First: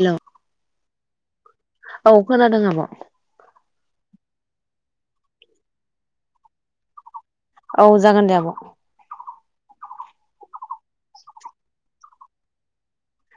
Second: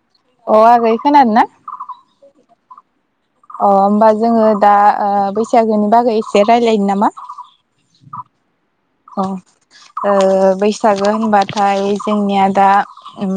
Hello अ आगै खोनादों ना। औ खोनादों आब' अ होमबा जोङो दा ओ बैसागोनि बागै एसे रायलायनो नामा। औ जागोन दे आब'। अ ओ बैसागो होनबाथाय जोंनिया दा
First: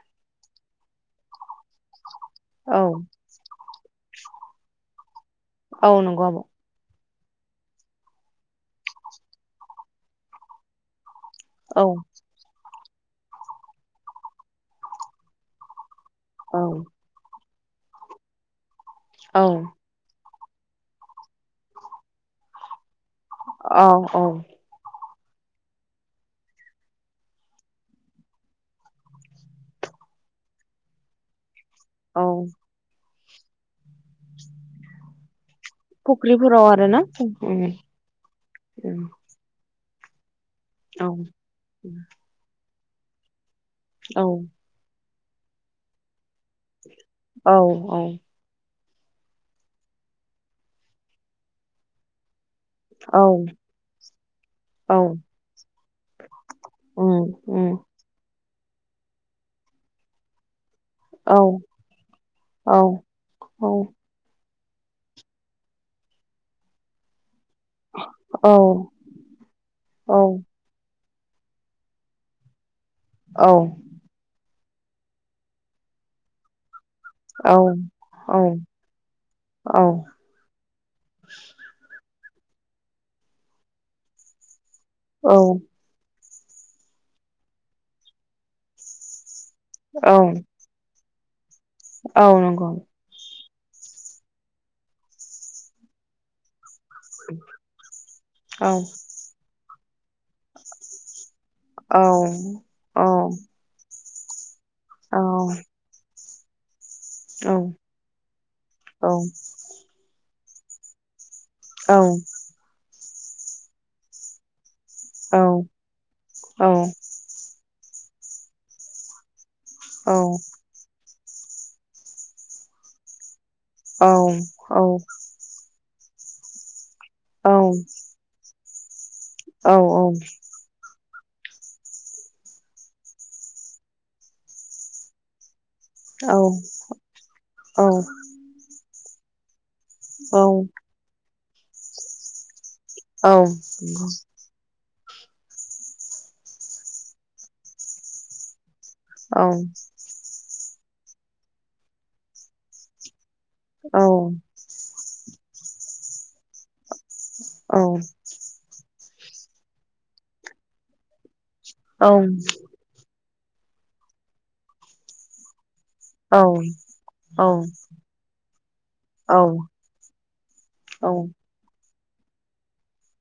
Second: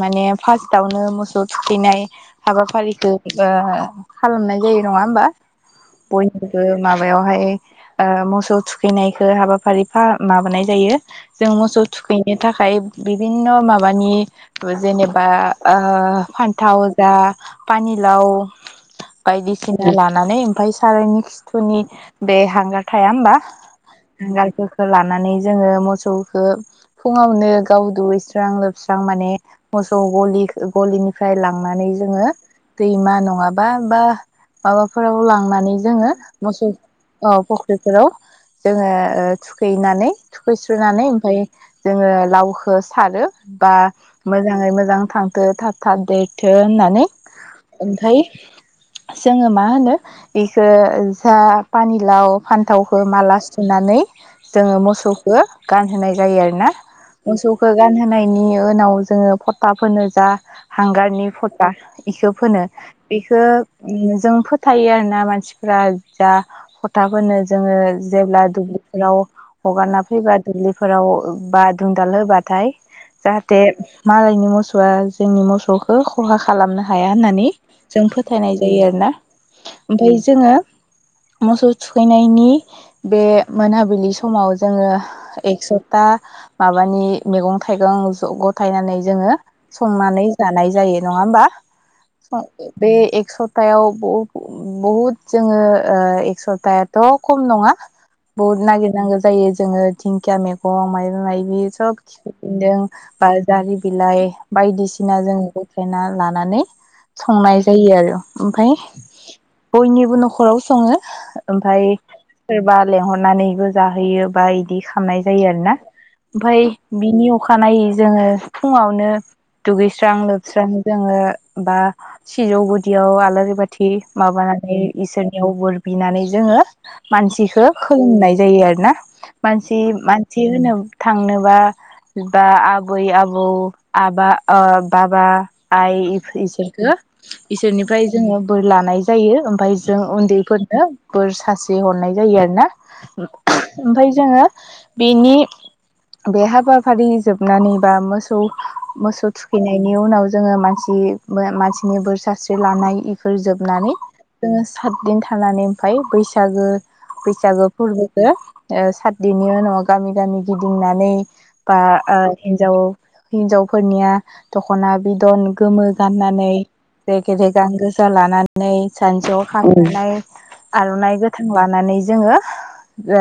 माने फार्स्टआवनो मोसौ थुखैनाय औ हाबाफारिखो ओ खालामनाय जायो नङा होमबा? औ नंगौ आब' बयनो माब बेवहाय ओ मोसौ थुखैनायखौ हाबाफारि फा माबानाय जायो। जों मोसौ औ थुखैनो थाखाय बिभिन्न' माबानि जेनेबा ओ ओ औ फान्थाव जा पानि लाउ। औ बायदिसिना लानानानै ओमफ्राय सारायनि खिथुनि बे हांगार थाया होमबा औ औ हांगारखो। लानानै जोङो मोसौखो फुङावनो गाव दुगैस्रां लोबस्रां माने मोसौ गलि गलिनिफ्राय लां लांनानै औ जोङो दैमा नं नंङाबा बा माबाफोराव लां नैजोङो फुख्रिफोराव मोसौ आरो ना ओ उम उम फुख्रिफोराव जोङो ओ थुखैनानै थुखैस्रोनानै औ ओमफाय जोङो लावखो सारो बा मोजाङै मोजां थां थो थाब थाब देर थो होननानै औ ओमफ्राय जोङो मा होनो बेखौ जा पानिलाव फान्थावखौ औ माला सुनानै जोङो औ मोसौखो गानहोनाय जायो आरोना उम मोसौखो उम गानहोनाय बिनि उनाव जोङो फथा फोनो जा हांगारनि औ फटा इखो फोनो औ बेखो उम जों फोथायो आरोना मानसिफोरा जा फथा फोनो। जोङो जेब्ला औ दुब्लि आव हगारना औ फैबा दुब्लिफो आव बा दुंदाल होबाथाय औ जाहाथे मालायनि मोसौ आ जोंनि मोसौखौ खहा खालामनो हा हाया होननानै जों फोथायनाय जोयो आरोना ओमफाय जोङो मोसौ थुखैनाय नि बे मोनाबिलि समाव जोङो औ एकसता माबानि मैगं-थाइगं ज गथायनानै जोङो औ संनानै जानाय जायो। नङा होमबा औ नंगौ बे एकस सप्तायाव बहुद जोङो एक सप्ता ' खम नङा बुहुत औ नागिरनांगौ जायो। जोङो दिखिया मैगं माइरं बि औ सब खिफिबेनदों औ बा जारि बिलाइ बाटयदिसिना औ जोङो गथ्रेना लानो। नानै। औ संनाय जायो आरो ओमफफ्राय बयनिबो न'खराव सङो। ओमफ्राय सोरबा लेंहरनानैबो जाहोयो बा बिदि खालामनाय जायो आरोना ओमफ्राय औ बिनि अखानायै जोङो फुङावनो दुगैस्रां औ लोबस्रां जोङो बा सिजौ गुदियाव आलारि बाथि औ थि माबानानै इसोरनियाव बुर बिनानै जोङो मानसिखौ नाय जायो आरो ना मानसि मानसि होनो थांनोबा बा आबै आबौ आबा ओ बाबा आइ इसोरखौ इसोरनिफ्राय जोङो बोर लानाय जायो ओमफाय जों उन्दैफोरनो बोर सासे हरनाय जायो आरो ना ओमफाय जोङो बेनि बे हाबाफारि जोबनानै बा मोसौ मोसौ थुखैनायनि उनाव जोङो मानसि थि मानसिनि बोर सास्रि लानाय फोर जोबनानै जोङो बिदिनो थानानै ओमफाय बैसागो फैसागो फोरबोखौ ओ बेनि उनाव गामि गामि गिदिंनानै बा ओ हिन्जाव हिनजावफोरनिया दख'ना बिदन गोमो गाननानै औ रेगे औ रेगां गोजा लानानै जानजिआव खांनाय आर'नाइ औ गोथां लानानै जोङो । ओ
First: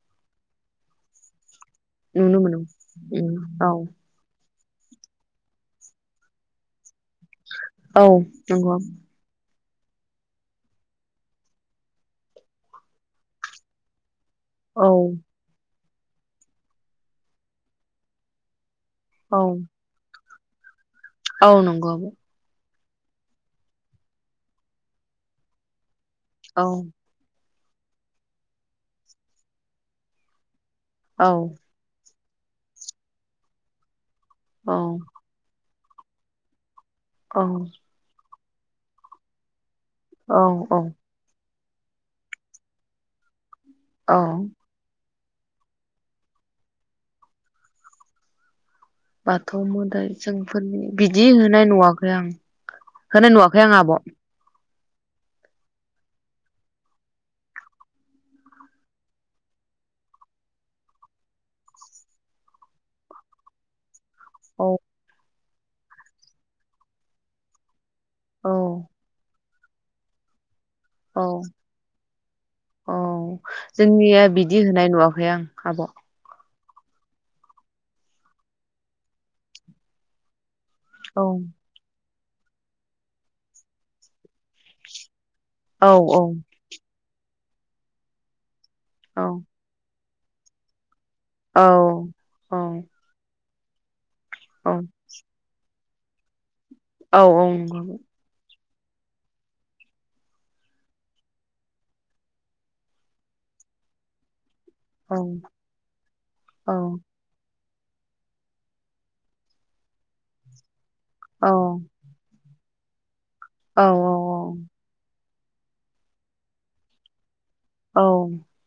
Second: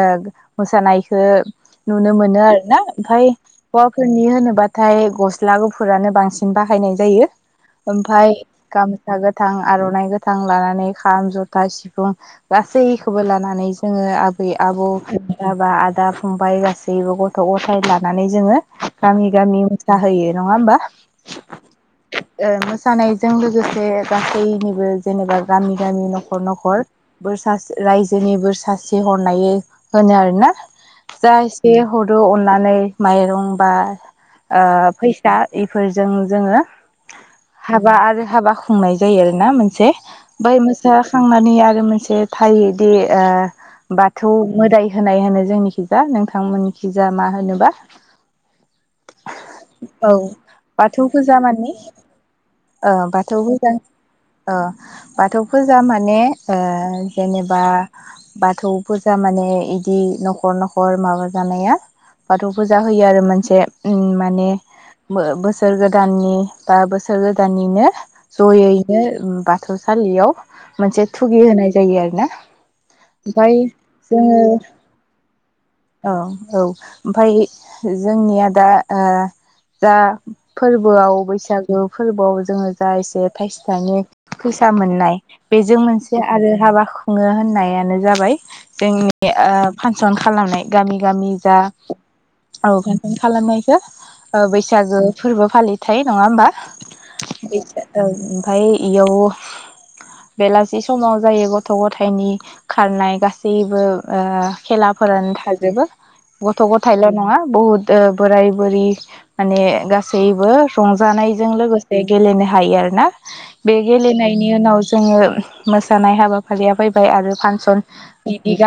मोसानायखो । नुनो मोनो आरो ना ओमफाय उम औ हौवाफोरनि होनोब्ला नाथाय गस्ला गुफुरानो बांसिन बाहायनाय जायो । औ ओमफाय नंगौ गामसा गोथां । आर'नाइ गोथां लानानै खाम जथा सिफुं गासैखौबो लानानै जोङो आ आबै आब' औ बाबा आर बिदा-फंबाय गासैबो गथ' गथाय लानानै जोङो गामि औ गामि मोसाहोयो । नङा होमबा? औ नंगौ । जानायजों लोगोसे गासैनिबो जेनेबा गामि गामि न'खर । नखर नखर आब' बोर रास रायजोनिबो सासे हर नायो होनो आरोना । औ जा इसे हर औ अननानै माइरं बा औ ओ फैसा इ फोरजों जोङो । औ हाबा आरो हाबा खुंनाय जायो आरो ना नों से औ बै औ मोसा खांनानै आरो आरो मोनसे थायोदि ओ । औ बाथौ मोदाय हो होनाय होनो जोंनिखिजा नोंथांमोननिखिजा मा होनोबा? बाथौ औ मोदाइ जोंफोरनि बाथौ बिदि फुजा होनाय मानि नुवाखै आं ओ होनाय बाथौ फुजा नुवाखै आं आब' । ओ बाथौ फुजा माने ओ जेनेबा बाथौ । फुजा माने इदि न'खर न'खर माबा जानाया बाथौ फुजा होयो आरो मोनसे उम माने औ मो बोसोर बोसोर गोदाननि बा बोसोर गोदाननिनो । औ ज'यैनो ओम बा थौ सालियाव मोनसे औ थुगि होनाय जायो आरो ना ओमफाय गैया जोङो बिदि होनाय नुवाखै आं आब' औ औ ओमफ्राय जोंनिया दा ओ दा फोरबोआव औ बैसागु फोरबोआव जोङो जा एसे थाइसे थाइनै फैसा मोननाय बेजों औ औ मोनसे आरो हाबा खुङो होन नायानो जाबाय जोंनि औ ओ फां सन खालामनाय गामि गामि जा औ औ फांसन खालामनाय जा ओ औ बैसागो फोरबो फालि थाय नङा होमबा? औ औ [unintelligible] नंगौ ओमफ्राय इयाव बेलासि समाव जायो गथ' गथायनि खारनाय गा सैबो ओ औ खेलाफोरानो थाजोबो गथ' औ गथायल' नङा बहुत ओ बोराय बुरि माने गासैबो औ रंजानायजों लोगोसे गेलेनो हायो आरोना बे औ गेलेनायनि उनाव जोङो मोसानाय हाबाफारिया फैबाय आरो फा सन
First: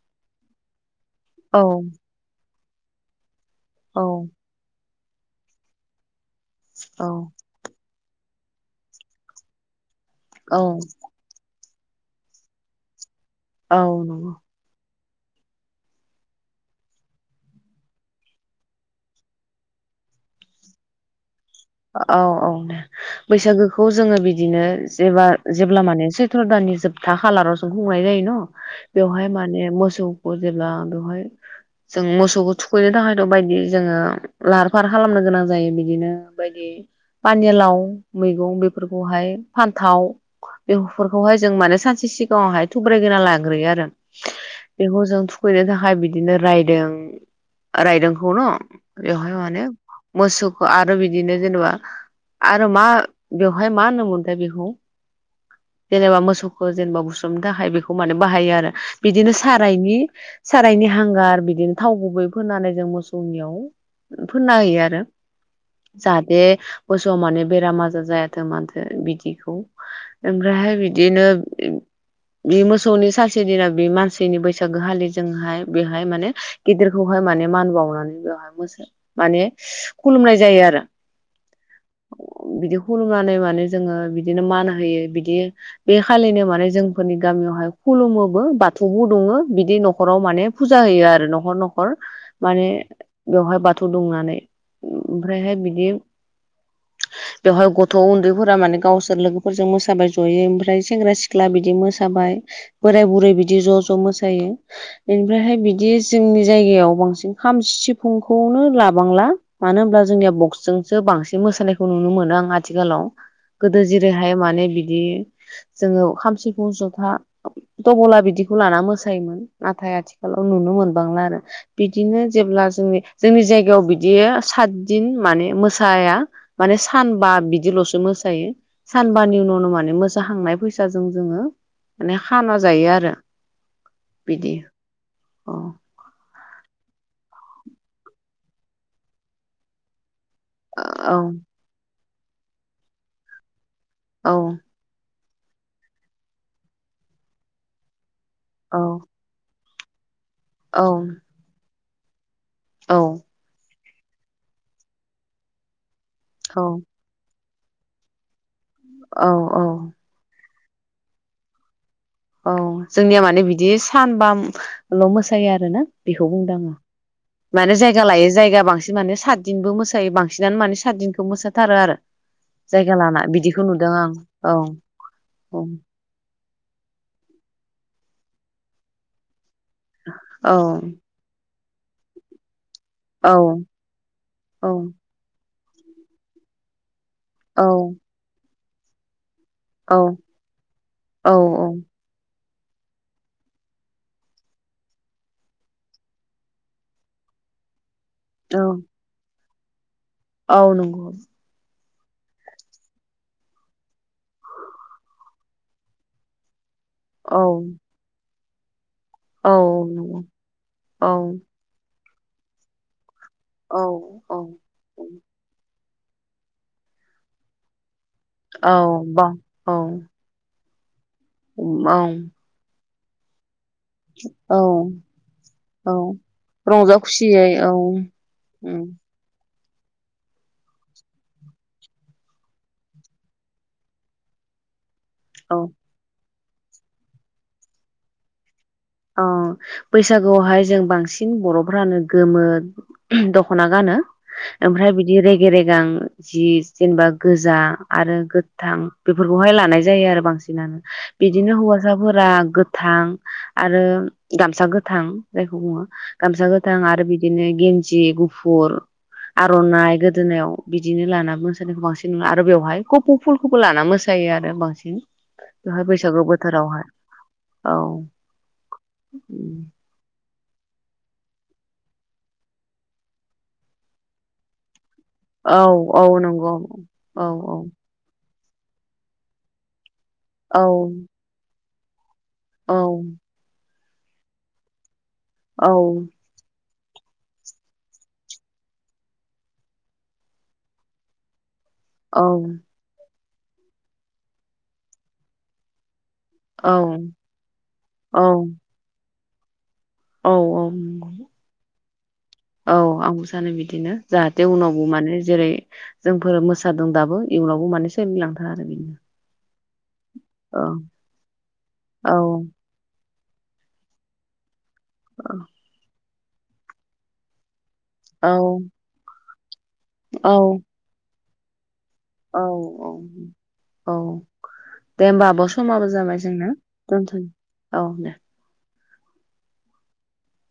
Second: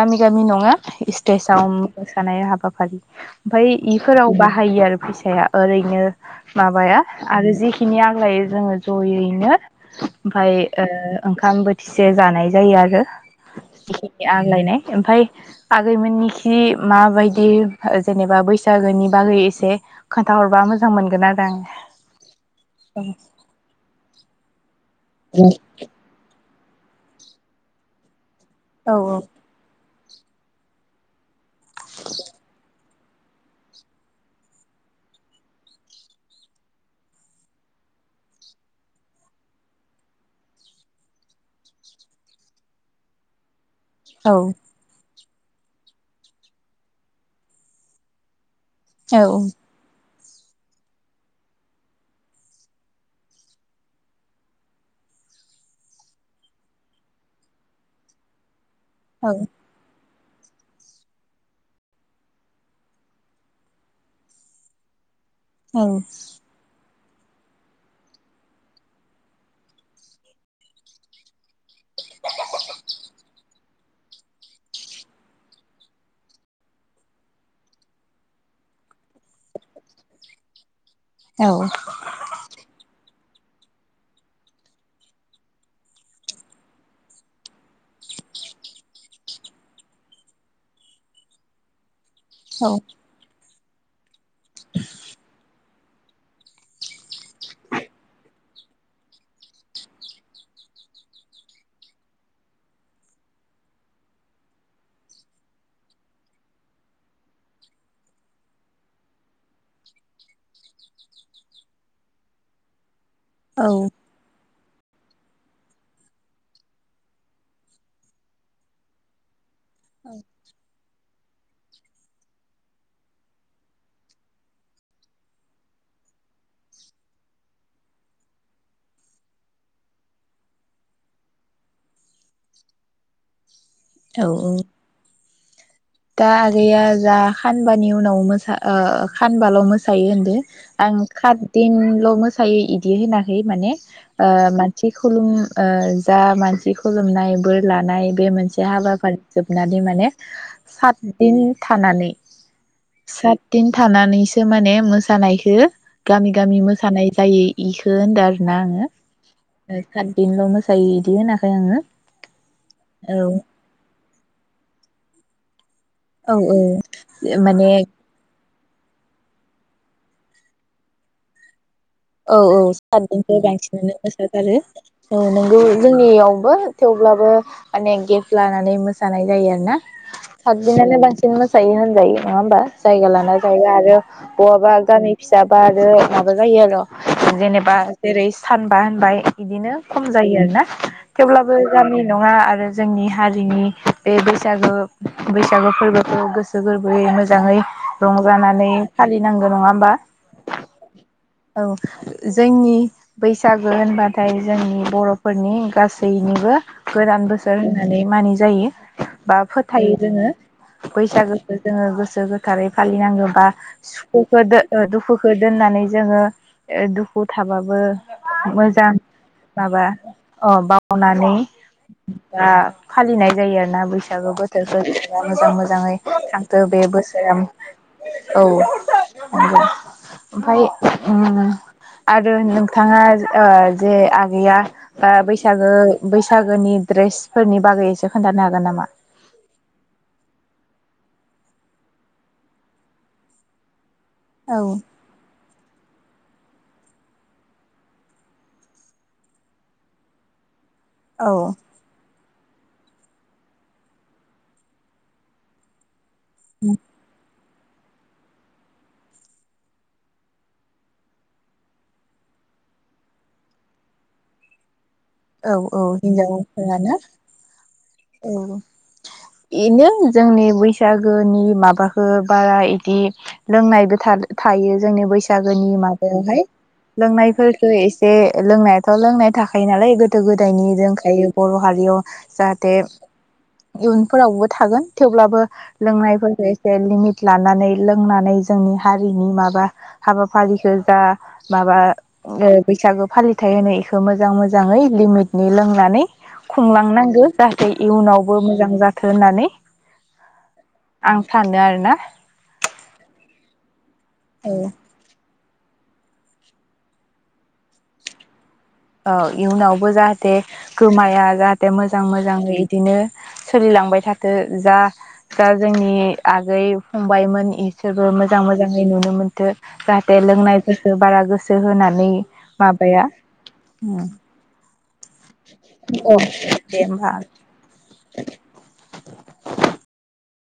गामि गामि नङा स्टेजाव औ मोसानाय हाबा फालि ओमफ्राय औ इफोराव बाहायो आरो फैसाया ओरैनो माबाया आरो जिखिनि आग्लायो जोङो ज'यैनो ओमफ्राय ओ ओंखाम बो इसे जानाय जायो आरो औ नंगौ ओमफ्राय आागैमोननिखै माबायदि जेनेबा बैसागोनि बागै एसे खोन्थाहरबा मोजां मोनगोन आरो आं औ औ दे बैसागोखौ जोङो बिदिनो जेबा जेब्ला माने सो सैत्र दाननि जोबथा खालारावसो खुंनाय जायो न औ बेवहाय माने मसौ जेब्ला बेवहाय जों मोसौखौ थुखैनो थाखायथ बायदि जोङो लाहार फाहार खालामनो गोनां जायो बिदिनो बेबायदि पानिलाव मैगं बेफोरखौहाय फान्थाव बेफोरखौहाय जों माने सानसे सिगाङावहाय थुब्रायगोना लाग्रोयो आरो औ बेखौ जों फैनो थाखाय बिदिनो रायदों रायदोंखौ ना बेहाय माने मोसौखौ आरो बि बिदिनो जेनेबा आरो मा बेवहाय मा होनो मोनथाय बेखौ जेनेबा मोसौखौ जेनेबा बुसोमनो थाखाय बेखौ माने बाहायो आरो औ बिदिनो सारायनि सारायनि हांगार बिदिनो थाव गुबै फोननानै जों मोसौनियाव फोनना होयो आरो जहाथे मोसौआ माने बेराम आजार जायाथों माथो बिदिखौ ओमफ्रायहाय बिदिनो बे मोसौनि सानसे दिना बे मानसिनि बैसागो खालि जोंहाय बेहाय माने गिदिरखौहाय माने मान बावनानै बेवहाय मोसा माने खुलुमनाय जायो आरो औ खुनानै माने जोङो बिदिनो मान होयो बिदि बे खालिनो माने जोंफोरनि गामियावहाय खुलुमोबो बाथौबो दङ बिदि नखराव माने फुजा होयो आरो नखर नखर माने बेहाय बाथ बाथौ दुंनानै बिदि बेवहाय गथ उन्दै फोरा गावसोर लोगोफोरजों मोसाबाय जयै आमफ्राय सेंग्रा सिख्ला बिदि मोसाबाय बोराय बुरै बिदि ज ज मोसायो बिनिफ्रायहाय बिदि जोंनि जायगायाव बांसिन खाम सिफुंखौनो लाबांला मानो होनब्ला जोंनिया बक्सजोंसो बांसिन मोसानायखौ नुनो मोनो आं आथिखालाव औ गोदो जेरैहाय माने बिदि जोङो खाम सिफुं जथा तबला बिदिखौ लाना मोसायोमोन नाथाय आथिखालाव नुनो मोन बांला आरो बिदिनो जेब्ला जों जोंनि जायगायाव बिदियो सा दिन माने मोसाया माने सानबा बिदिलसो मोसायो सानबानि उनावनो माने मोसाहांनाय फैसाजों जोङो माने खाना जायो आरो। औ बिदि औ। औ। दा आगैया जा खानबानि उनाव मोसा ओ खानबाल' मोसायो होनदों आं औ खाद दिनल' मोसायो इदि होनाखै माने ओ औ मानथि- खुलुम ओ जा मानसि खुलुमनाय बोर लानाय बे मोनसे औ हाबाफारि नादे माने औ सात दिन था थानानै। सात दिन। थानानैसो माने मोसानायखौ। गामि गामि औ मोसानाय जायै। इखो होनदार। ना आङो औ औ खातदिनल' मो सायो इदि होनाखै आङो। औ औ जोंनिया माने बिदि सानबा। ल' मोसायो आरो ना। बेखौ औ बुंदों औ आङो माने मानो जायगा लायै जायगा। बांसिन माने सातदिनबो मोसायो बांसिनानो माने सातदिनखौ मोसाथारो आरो। औ औ जायगा लाना सातदिनखौनो बिदिखौ नुदों आं औ बांसिनानो [unintelligible] औ नोंगौ जोंनियावबो। थेवब्लाबो अनेक गेफ्ट लानानै मोसानाय जायो आरो। ना औ साददिनानो बांसिन मोस जायो होनजायो। नङा होमबा? जायगा औ लाना जायगा आरो औ बहाबा गामि फिसा बा आरो माबा जायो आरो औ जेनेबा तिरैस फानबा होनबाय बिदिनो औ खम जायो आरो ना औ थेवब्लाबो गामि नङा आ रो जोंनि हारिनि बे बैसागो बैसागो फोरबोखौ गोसो गोरबोयै मोजाङै औ रंजानानै फालिनांगो नङा होमबा? औ नंगौ औ जोंनि बैसागो होनबाथाय जोंनि बर'फोरनि गासैनिबो गोदान औ बोसोर होननानै मानि जायो। बा औ फोथायो नंगौ जोंङो औ बैसागोखो जोंङो गोस सो गोथारै फालिनांगौ। बा औ औ सुखुखो दो ओ दुखुखौ दोननानै जोंङो। ओ दुखु थाबाबो औ मोजां बा औ माबा अ बाव मावनानै औ दा फालिनाय जायो आर ना बैसागो औ बोथोरखो मोजां औ मोजाङै थांथों बे रंजा बोसोराव खुसियै औ औ नंगौ। ओमफाय उम आरो नोंथाङा ओ जे आगैया बा औ बैसागो बैसा सागोनि ड्रेसफोरनि बागै एसे खोनथानो हागोन नामा? अ बैसागुआवहाय जों बांसिन बर'फ्रानो गोमो दख'ना गानो। औ ओमफ्राय बिदि रेगे रेगां जि जेनेबा गोजा आरो गोथां बेफोरखौहाय लानाय जायो आरो बांसिनानो। औ बिदिनो हौवासाफोरा गोथां आरो गामसा गोथां जायखौ बुङो। गामसा गोथांं आरो बिद दिनो गेन्जि गुफुर आर'नाइ गोदोनायाव बिदिनो लाना मोसानायखौ बांसिन नुयो आरो बेवहाय कपौ फुलखौबो लाना मोसायो आरो बांसिन। औ औ बेवहाय बैसागु बोथोरावहाय हिनजावफोरानो औ औ इनो। जोंनि बैसागोनि माबाखो बारा इदि लोंनायबो थाग थायो। जोंनि औ बैसागोनि औ माबायावहाय नंगौ औ औ लोंनायफोरखौ एसे लोंनायाथ' लोंनाय थाखायो नालाय गोद दो औ गोदायनि लोंखायो बर' हारियाव जाहाथे औ। इयुनफोरावबो थागोन। थेवब्लाबो लोंनायफोरखो एस से लिमिट लानानै लोंनानै जोंनि हारिनि माबा हाबाफारिखो जा माबा औ ओ बैसागो फालि हाथाय होनो इखो मोजां मोजाङै लिमिटनि लोंनानै औ खुंलांनांगो। जाहाथे औ इयुनावबो मोजां जाथों। होनानै औ औ नंगौ औ आंबो सानो बिदिनो। जाहाथे उनावबो माने जेरै जोंफोर मोसादों दाबो इयुनावबो माने सोलिलां औ इयुनावबो जाहाथे औ गोमाया जाहाथे मोजां औ मोजाङै इदिनो सोलिलांबाय थाथो। जा जा जोंनि आगै फंबायमोन बिसोरबो मोजां मोजाङै नुनो मोन थो जाहाथे औ लोंनायफोरखो बारा गोसो सो होनान नै औ माबाया औ उम। दे होमबा आब' समाबो जाबाय जोंना दे होमबा दोनथ'नि औ दे। [inaudible]